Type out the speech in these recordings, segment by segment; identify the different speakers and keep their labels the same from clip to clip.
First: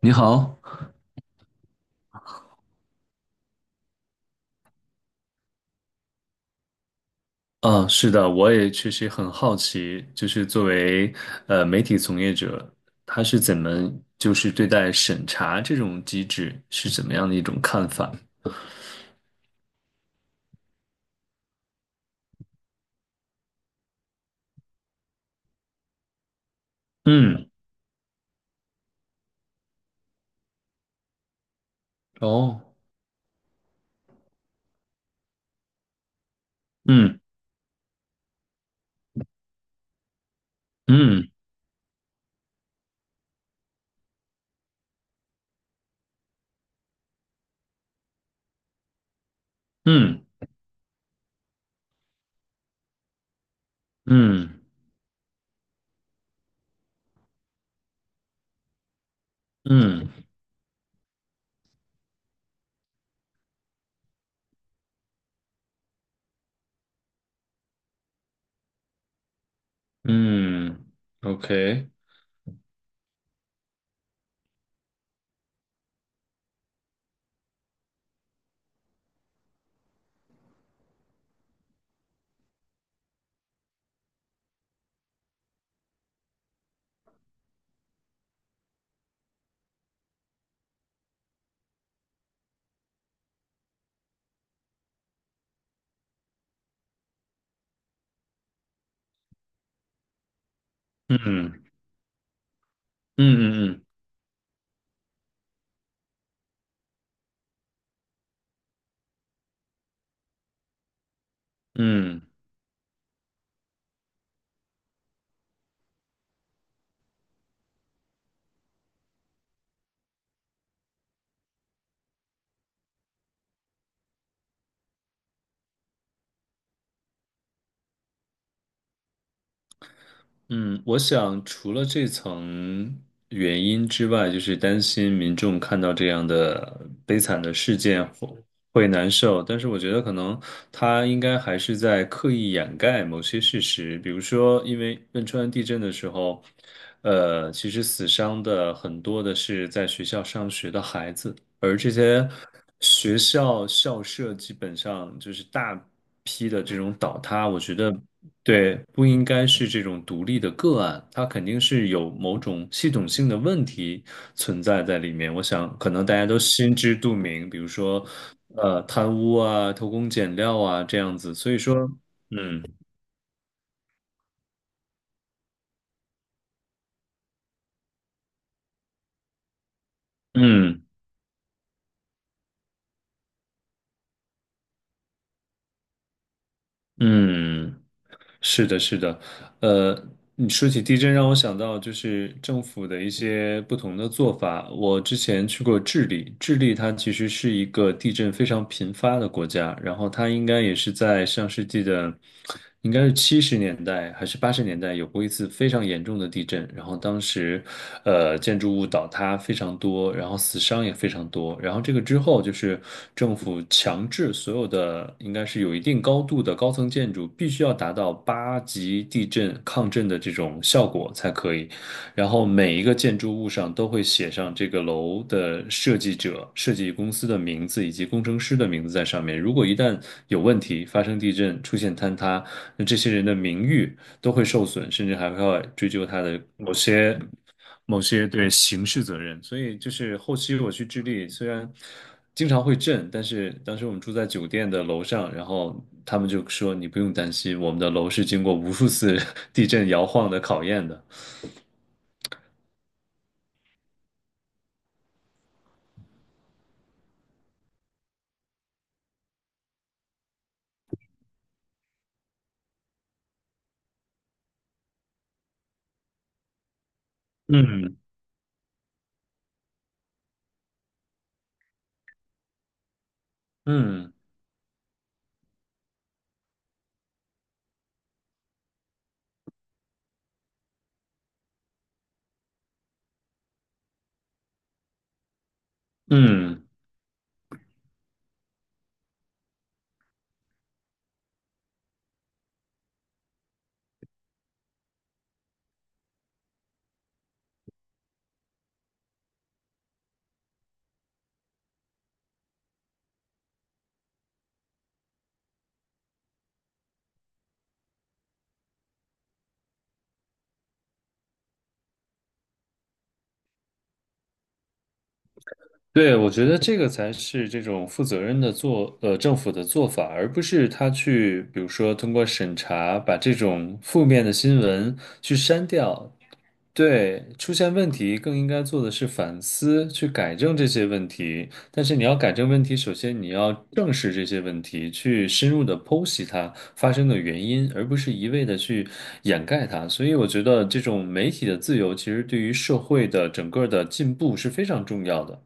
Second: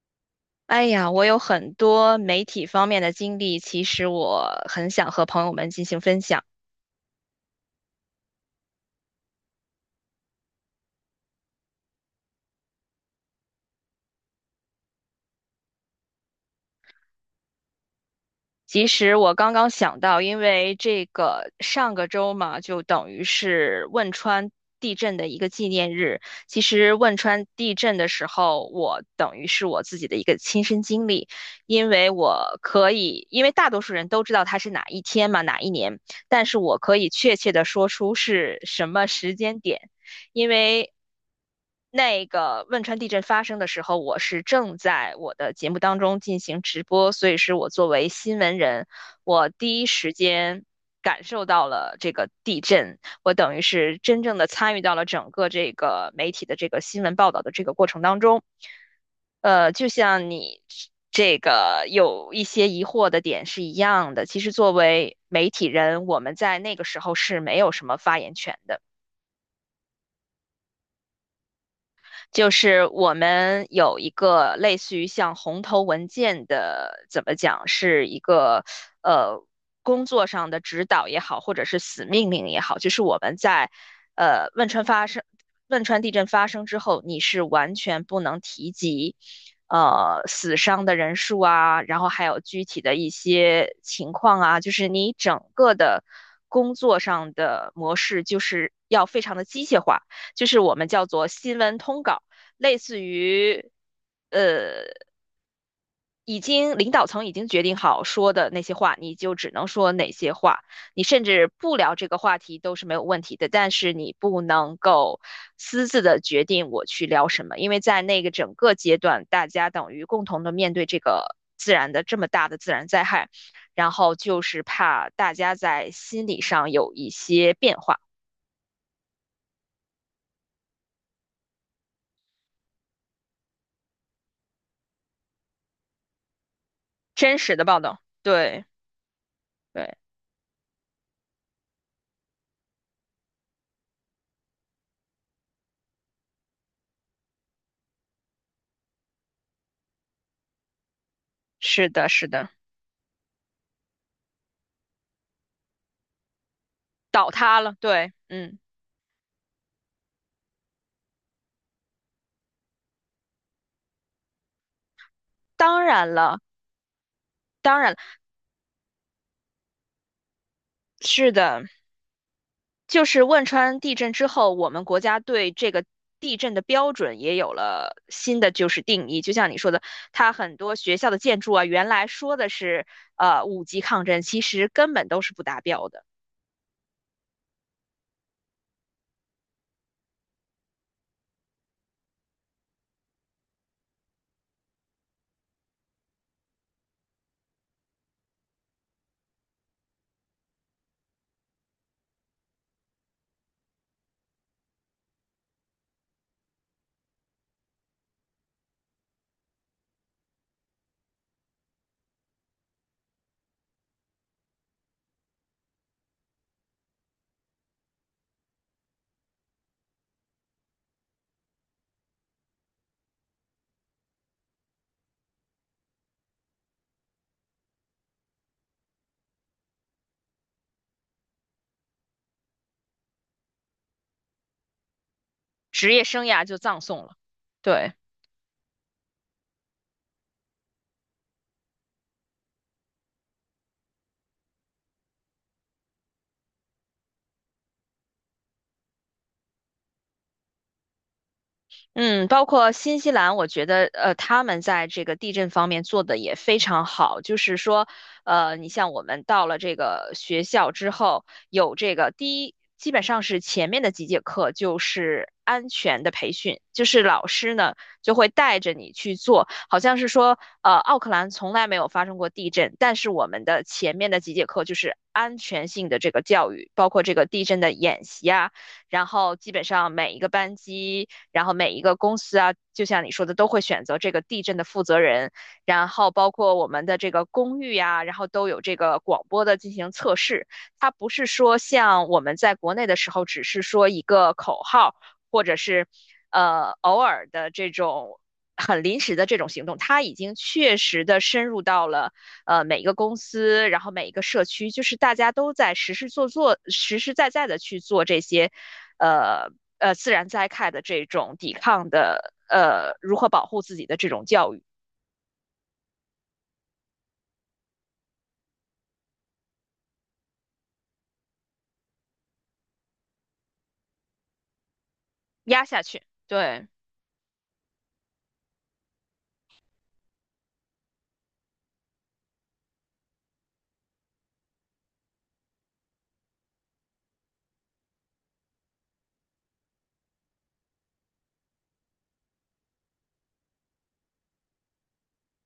Speaker 1: 你好，
Speaker 2: 哎呀，我有很多媒体方面的经历，其实我很想和朋友们进行分享。
Speaker 1: 啊，是的，我也确实很好奇，就是作为媒体从业者，他是怎么就是对待审查这种机制是怎么样的一种看法？
Speaker 2: 其实我刚刚想到，因为这个上个周嘛，就等于是汶川地震的一个纪念日。其实汶川
Speaker 1: 嗯，
Speaker 2: 地震的时候，我等于是我自己的一个亲身经历，因为我
Speaker 1: 哦，
Speaker 2: 可以，因为大多数人都知道它是哪一天嘛，哪一年，但是我可以
Speaker 1: 嗯
Speaker 2: 确切的说出是什么时间点。因为
Speaker 1: 嗯
Speaker 2: 那个汶川地震发生的时候，我是正在我的节目当中进行直播，所以是我作为新闻人，我第一
Speaker 1: 嗯
Speaker 2: 时间感受到了这个地震，我等于是真正的
Speaker 1: 嗯
Speaker 2: 参与到了整个这个媒体的这个新闻报道的这个过程当中。就
Speaker 1: 嗯
Speaker 2: 像你这个有一些疑惑的点是一样的，其实作为媒体人，我们在那个时候是没有什么发言权的。
Speaker 1: 嗯，OK，
Speaker 2: 就是我们有一个类似于像红头文件的，怎么讲，是一个呃工作上的指导也好，或者是死命令也好，就是我们在呃汶川发生汶川地震发生之后，你是完全不能提及。呃，死伤的人数啊，然后还有具体的一些情况啊，就是你整个的工作上的模式，就是要非常的机械化，就是我们叫
Speaker 1: 嗯
Speaker 2: 做新
Speaker 1: 嗯
Speaker 2: 闻通稿。类似于，
Speaker 1: 嗯嗯
Speaker 2: 呃，已经领导层已经决定好说的那些话，你就只能说哪些话。你甚至不聊这个
Speaker 1: 嗯。
Speaker 2: 话题都是没有问题的，但是你不能够私自的决定我去聊什么，因为在那个整个阶段，大家等于共同的面对这个自然的这么大的自然灾害，然后就是怕大家在心理上有一些变化。
Speaker 1: 嗯，我想除了这层原因之外，就是担心民众看到这样的悲
Speaker 2: 真
Speaker 1: 惨的
Speaker 2: 实的
Speaker 1: 事
Speaker 2: 报道，
Speaker 1: 件会
Speaker 2: 对
Speaker 1: 会难受，但是我
Speaker 2: 对，
Speaker 1: 觉得可能他应该还是在刻意掩盖某些事实，比如说，因为汶川地震的时候，其实死伤的很多的是在学校上学的孩子，而
Speaker 2: 是
Speaker 1: 这
Speaker 2: 的，是
Speaker 1: 些
Speaker 2: 的，
Speaker 1: 学校校舍基本上就是大批的这种倒
Speaker 2: 倒
Speaker 1: 塌，我
Speaker 2: 塌了，
Speaker 1: 觉得。
Speaker 2: 对，嗯。
Speaker 1: 对，不应该是这种独立的个案，它肯定是有某种系统性的问题存在在里面。我想，
Speaker 2: 当
Speaker 1: 可能
Speaker 2: 然
Speaker 1: 大家
Speaker 2: 了，
Speaker 1: 都心知肚明，比如
Speaker 2: 当然了，
Speaker 1: 说，贪污啊、偷工减料啊这样
Speaker 2: 是
Speaker 1: 子。所以
Speaker 2: 的，
Speaker 1: 说，嗯
Speaker 2: 就是汶川地震之后，我们国家对这个地震的标准也有了新的就是定义。就像你说的，它很多
Speaker 1: 嗯
Speaker 2: 学校的建筑啊，原来说的是五级抗震，其实根本都是不达标的，
Speaker 1: 嗯。是的，是的，呃，你说起地震，让我想到就是政府的一些不同的做法。我之前去过智利，智利它其实是一个地震非常频发的国家，然后它应该也是在上世纪的，应该是70年代还是80年代有过一次非常严重的地震，然后当时，建筑物倒塌非常多，然后死伤也非常多。然后这个之后，就是政府强制所有的应该是有一定高度的高层建筑必须要达到8级地震抗震的这种效果才可以。然后每一个建筑物上都会写上这个楼的设计者、设计公司的名字以及工程师的名字在上面。如果一旦有问题，发生地震、出现坍塌，那这些人的名誉都会受损，甚至还会追
Speaker 2: 职业
Speaker 1: 究他
Speaker 2: 生
Speaker 1: 的
Speaker 2: 涯就
Speaker 1: 某
Speaker 2: 葬送了。
Speaker 1: 些
Speaker 2: 对。
Speaker 1: 某些对刑事责任。所以就是后期我去智利，虽然经常会震，但是当时我们住在酒店的楼上，然后他们就说你不用担心，我们的楼是经过无数次 地震摇晃的考验的。
Speaker 2: 嗯，包括新西兰，我觉得他们在这个地震方面做的也非常好。就是说，呃，你像我们到了这个学校之后，有这个第一，基本上是前面的几节课就是安全的培训，就是老师呢
Speaker 1: 嗯
Speaker 2: 就会带着你去做，好像是说，呃，奥克兰从来没有发生过地震，但是我们的前面
Speaker 1: 嗯
Speaker 2: 的几节课就是安全性的这个教育，包括这个地震的演习啊。然后基本上每一个班级，然后每一个公司啊，就像你说的，都会选择这个地震的负责人，然后包括
Speaker 1: 嗯，
Speaker 2: 我们的这个公寓呀、然后都有这个广播的进行测试。它不是说像我们在国内的时候，只是说一个口号，或者是偶尔的这种很临时的这种行动，它已经确实的深入到了。每一个公司，然后每一个社区，就是大家都在实实做做、实实在在的去做这些，呃自然灾害的这种抵抗的，如何保护自己的这种教育
Speaker 1: 对，我觉得这个才是这种负责任的做，政府的做法，而不是他去，比如说通过审查把这种负面的新闻去
Speaker 2: 压
Speaker 1: 删
Speaker 2: 下去。
Speaker 1: 掉，
Speaker 2: 对，
Speaker 1: 对，出现问题更应该做的是反思，去改正这些问题。但是你要改正问题，首先你要正视这些问题，去深入的剖析它发生的原因，而不是一味的去掩盖它。所以我觉得这种媒体的自由，其实对于社会的整个的进步是非常重要的。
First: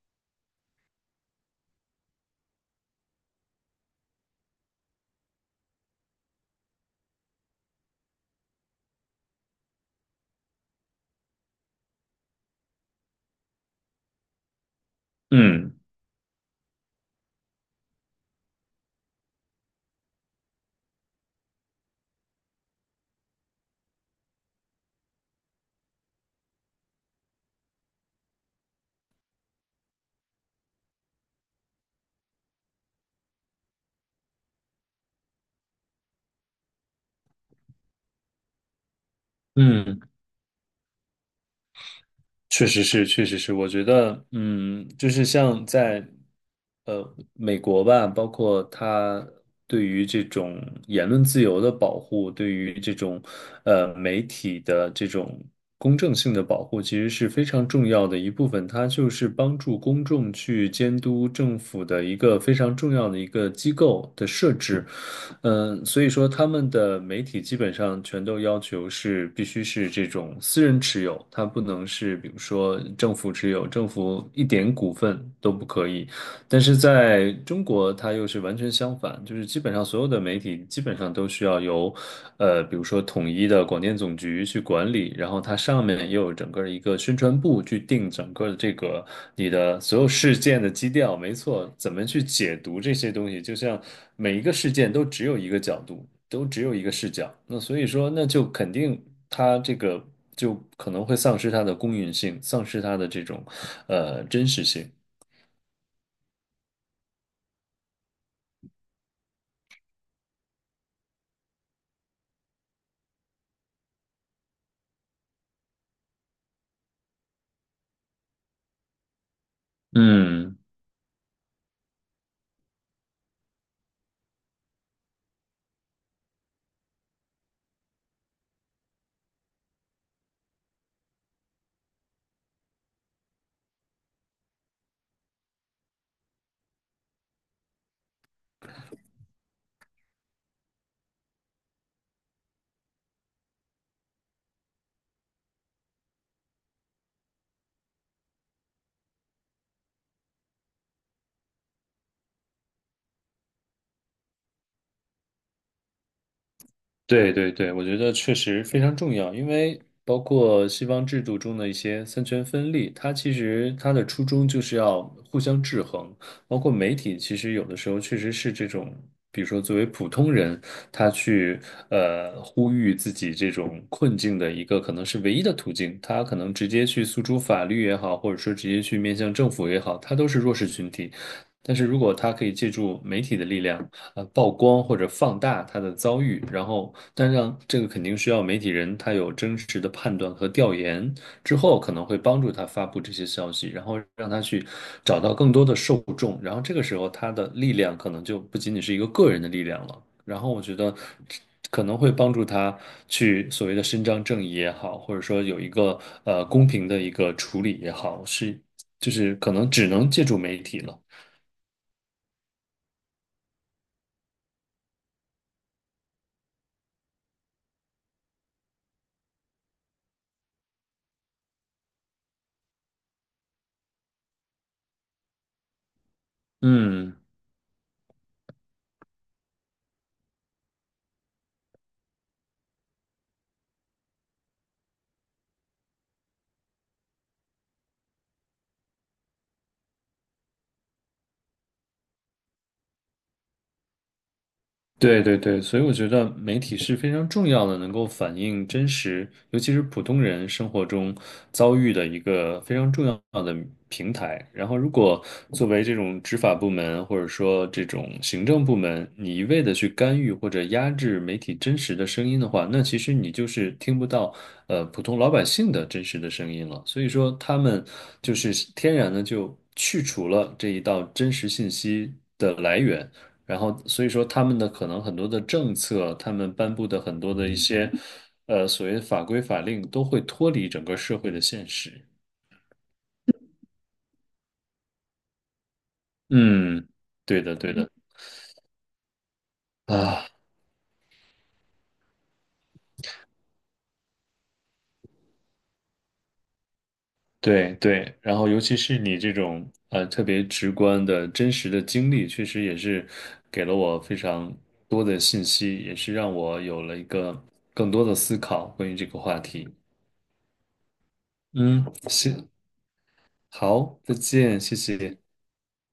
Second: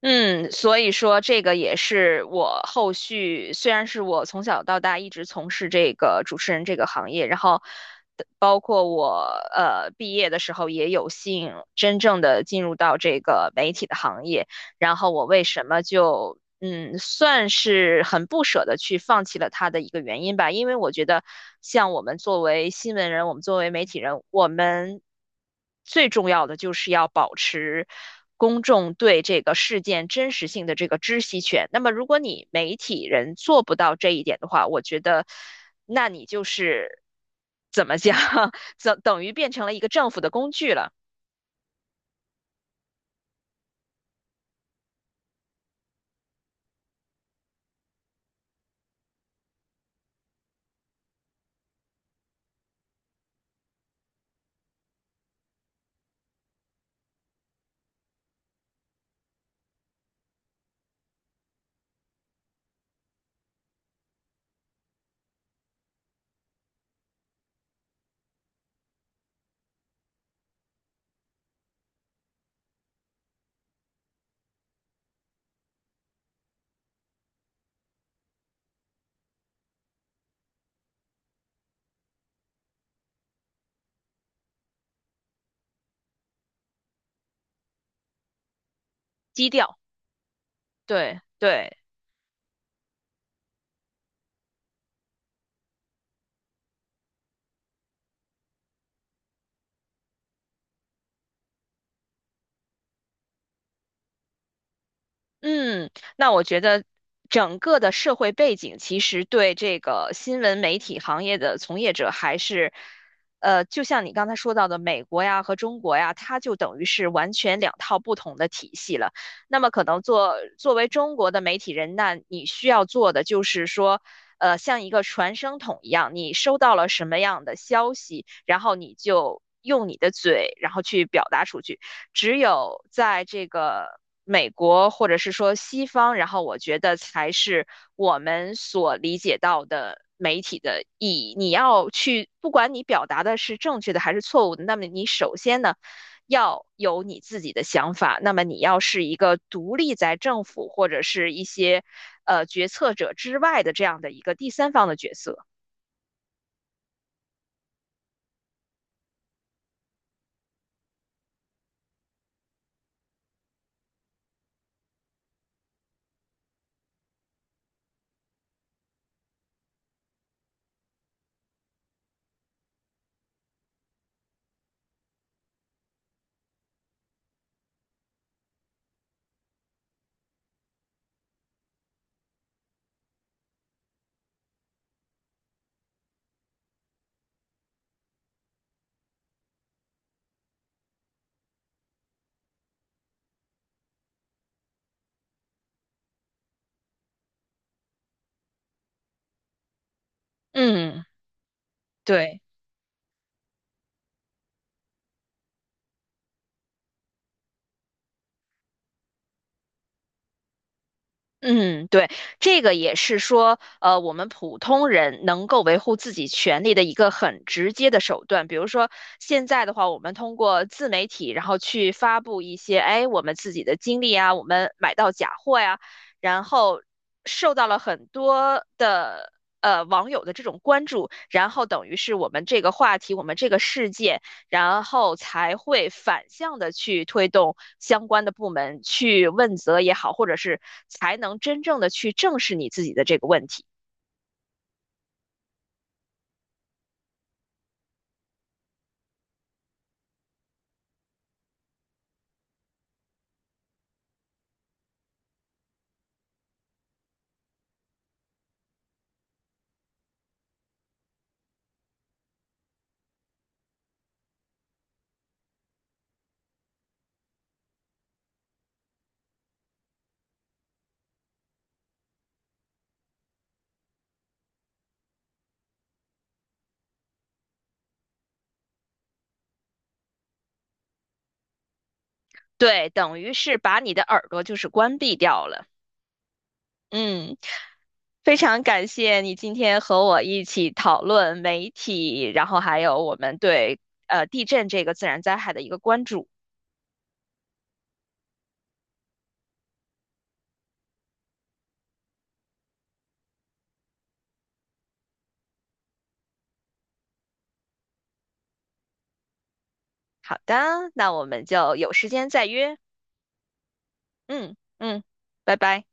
Speaker 2: 嗯，所以说这个也是我后续，虽然是我从小到大一直从事这个主持人这个行业，然后。包括我毕业的时候也有幸真正的进入到这个媒体的行业，然后我为什
Speaker 1: 嗯
Speaker 2: 么就嗯，算是很不舍得去放弃了他的一个原因吧，因为我觉得像我们作为新闻人，我们作为媒体人，我们最重要的就是要保持。公众对这个事件真实性的这个知悉权。那么，如果你媒体人做不到这一点的话，我觉得，那你就是怎么讲，等等于变成了一个
Speaker 1: 嗯。
Speaker 2: 政府的工具了，
Speaker 1: 确实是，确实是，我觉得，嗯，就是像在，美国吧，包括它对于这种言论自由的保护，对于这种，媒体的这种公正性的保护，其实是非常重要的一部分。它就是帮助公众去监督政府的一个非常重要的一个机构的设置。嗯，所以说他们的媒体基本上全都要求是必须是这种私人持有，它不能是比如说政府持有，政府一点股份都不可以。但是在中国，它又是完全相反，就是基本上所有的媒体基本上都需要由，比如说统一的广电总局去管理，然后它上面又有整个一个宣传部去定整个的这个你
Speaker 2: 低调。
Speaker 1: 的所有事件的基调，
Speaker 2: 对
Speaker 1: 没错，
Speaker 2: 对，
Speaker 1: 怎么去解读这些东西，就像每一个事件都只有一个角度，都只有一个视角，那所以说，那就肯定它这个就可能会丧失它的公允性，丧失它的这种真实性，
Speaker 2: 嗯，那我觉得整个的社会背景其实对这个新闻媒体行业的从业者还是，呃，就像你刚才说到的，美国呀和中国呀，它就等于是完全两套不同的体系了。那么可能作
Speaker 1: 嗯。
Speaker 2: 作为中国的媒体人，那你需要做的就是说，呃，像一个传声筒一样，你收到了什么样的消息，然后你就用你的嘴，然后去表达出去。只有在这个美国或者是说西方，然后我觉得才是我们所理解到的媒体的意义。你要去，不管你表达的是正确的还是错误的，那么你首先呢？要有你自己的想法，那么你要是一个独立在政府或者是一些决策者之外的这样的一个第三方的角色。
Speaker 1: 对对对，我觉得确实非常重要，因为包括西方制度中的一些三权分立，它其实它的初衷就是要互相制衡。包括媒体，其实有的时候确实是这种，比如说作为普通人，他去呼吁自己这种困境的一个可能是唯一的途径，他可能直接去诉诸法律也好，或者说直接去面向政府也好，他都是弱势群体。但是如果他可以借助媒体的力量，曝光或者放大他的遭遇，然后但让这个肯定需要媒体人他有真实的判断和调研之后，可能会帮助他发布这些消息，然后让他去找到更多的受众，然后这个时候他的力量可能就不仅仅是一个个人的力量了，然后我觉得。
Speaker 2: 嗯，
Speaker 1: 可能会帮
Speaker 2: 对。
Speaker 1: 助他去所谓的伸张正义也好，或者说有一个公平的一个处理也好，是就是可能只能借助媒体了。
Speaker 2: 嗯，对，这个也是说，呃，我们普通人能够维护自己权利的一个很直接的手段。比如说，现在的话，我们通过自媒体，然后去发布一些，哎，我们自己的经历啊，我们买到假货呀，然后
Speaker 1: 嗯。
Speaker 2: 受到了很多的网友的这种关注，然后等于是我们这个话题，我们这个世界。然后才会反向的去推动相关的部门去问责也好，或者是才能真正的去正视你自己的这个问题。
Speaker 1: 对对对，所以我觉得媒体是非常重要的，能够反映真实，尤其是普通人生活中遭遇的一个非常重要的平台。然后，如果作为这种执法部门或者说这种行政部门，你一味的去干预或者压制媒体真实的声音的话，那其实你就是听不到普通老百姓的真实的声音了。所以说，他们就是天然的就去除了这一道真实信息的来源。然后所以说他们的可能很多的政策，他们颁布的很多的一些所谓的法规法令都会脱离整个社会的现实。
Speaker 2: 对，等于是把你的耳朵就是关闭掉了。
Speaker 1: 嗯，
Speaker 2: 嗯，
Speaker 1: 对的，对的。
Speaker 2: 非常感谢你今天和我
Speaker 1: 啊，
Speaker 2: 一起讨论媒体，然后还有我们对地震这个自然灾害的一个关注。
Speaker 1: 对对，然后尤其是你这种特别直观的真实的经历，确实也是给了我非常多的信息，也是让我有了一个更多的思考关于这个话题。
Speaker 2: 好的，那我们就
Speaker 1: 嗯，
Speaker 2: 有时间再
Speaker 1: 行，
Speaker 2: 约。
Speaker 1: 好，再
Speaker 2: 嗯
Speaker 1: 见，谢
Speaker 2: 嗯，
Speaker 1: 谢。
Speaker 2: 拜拜。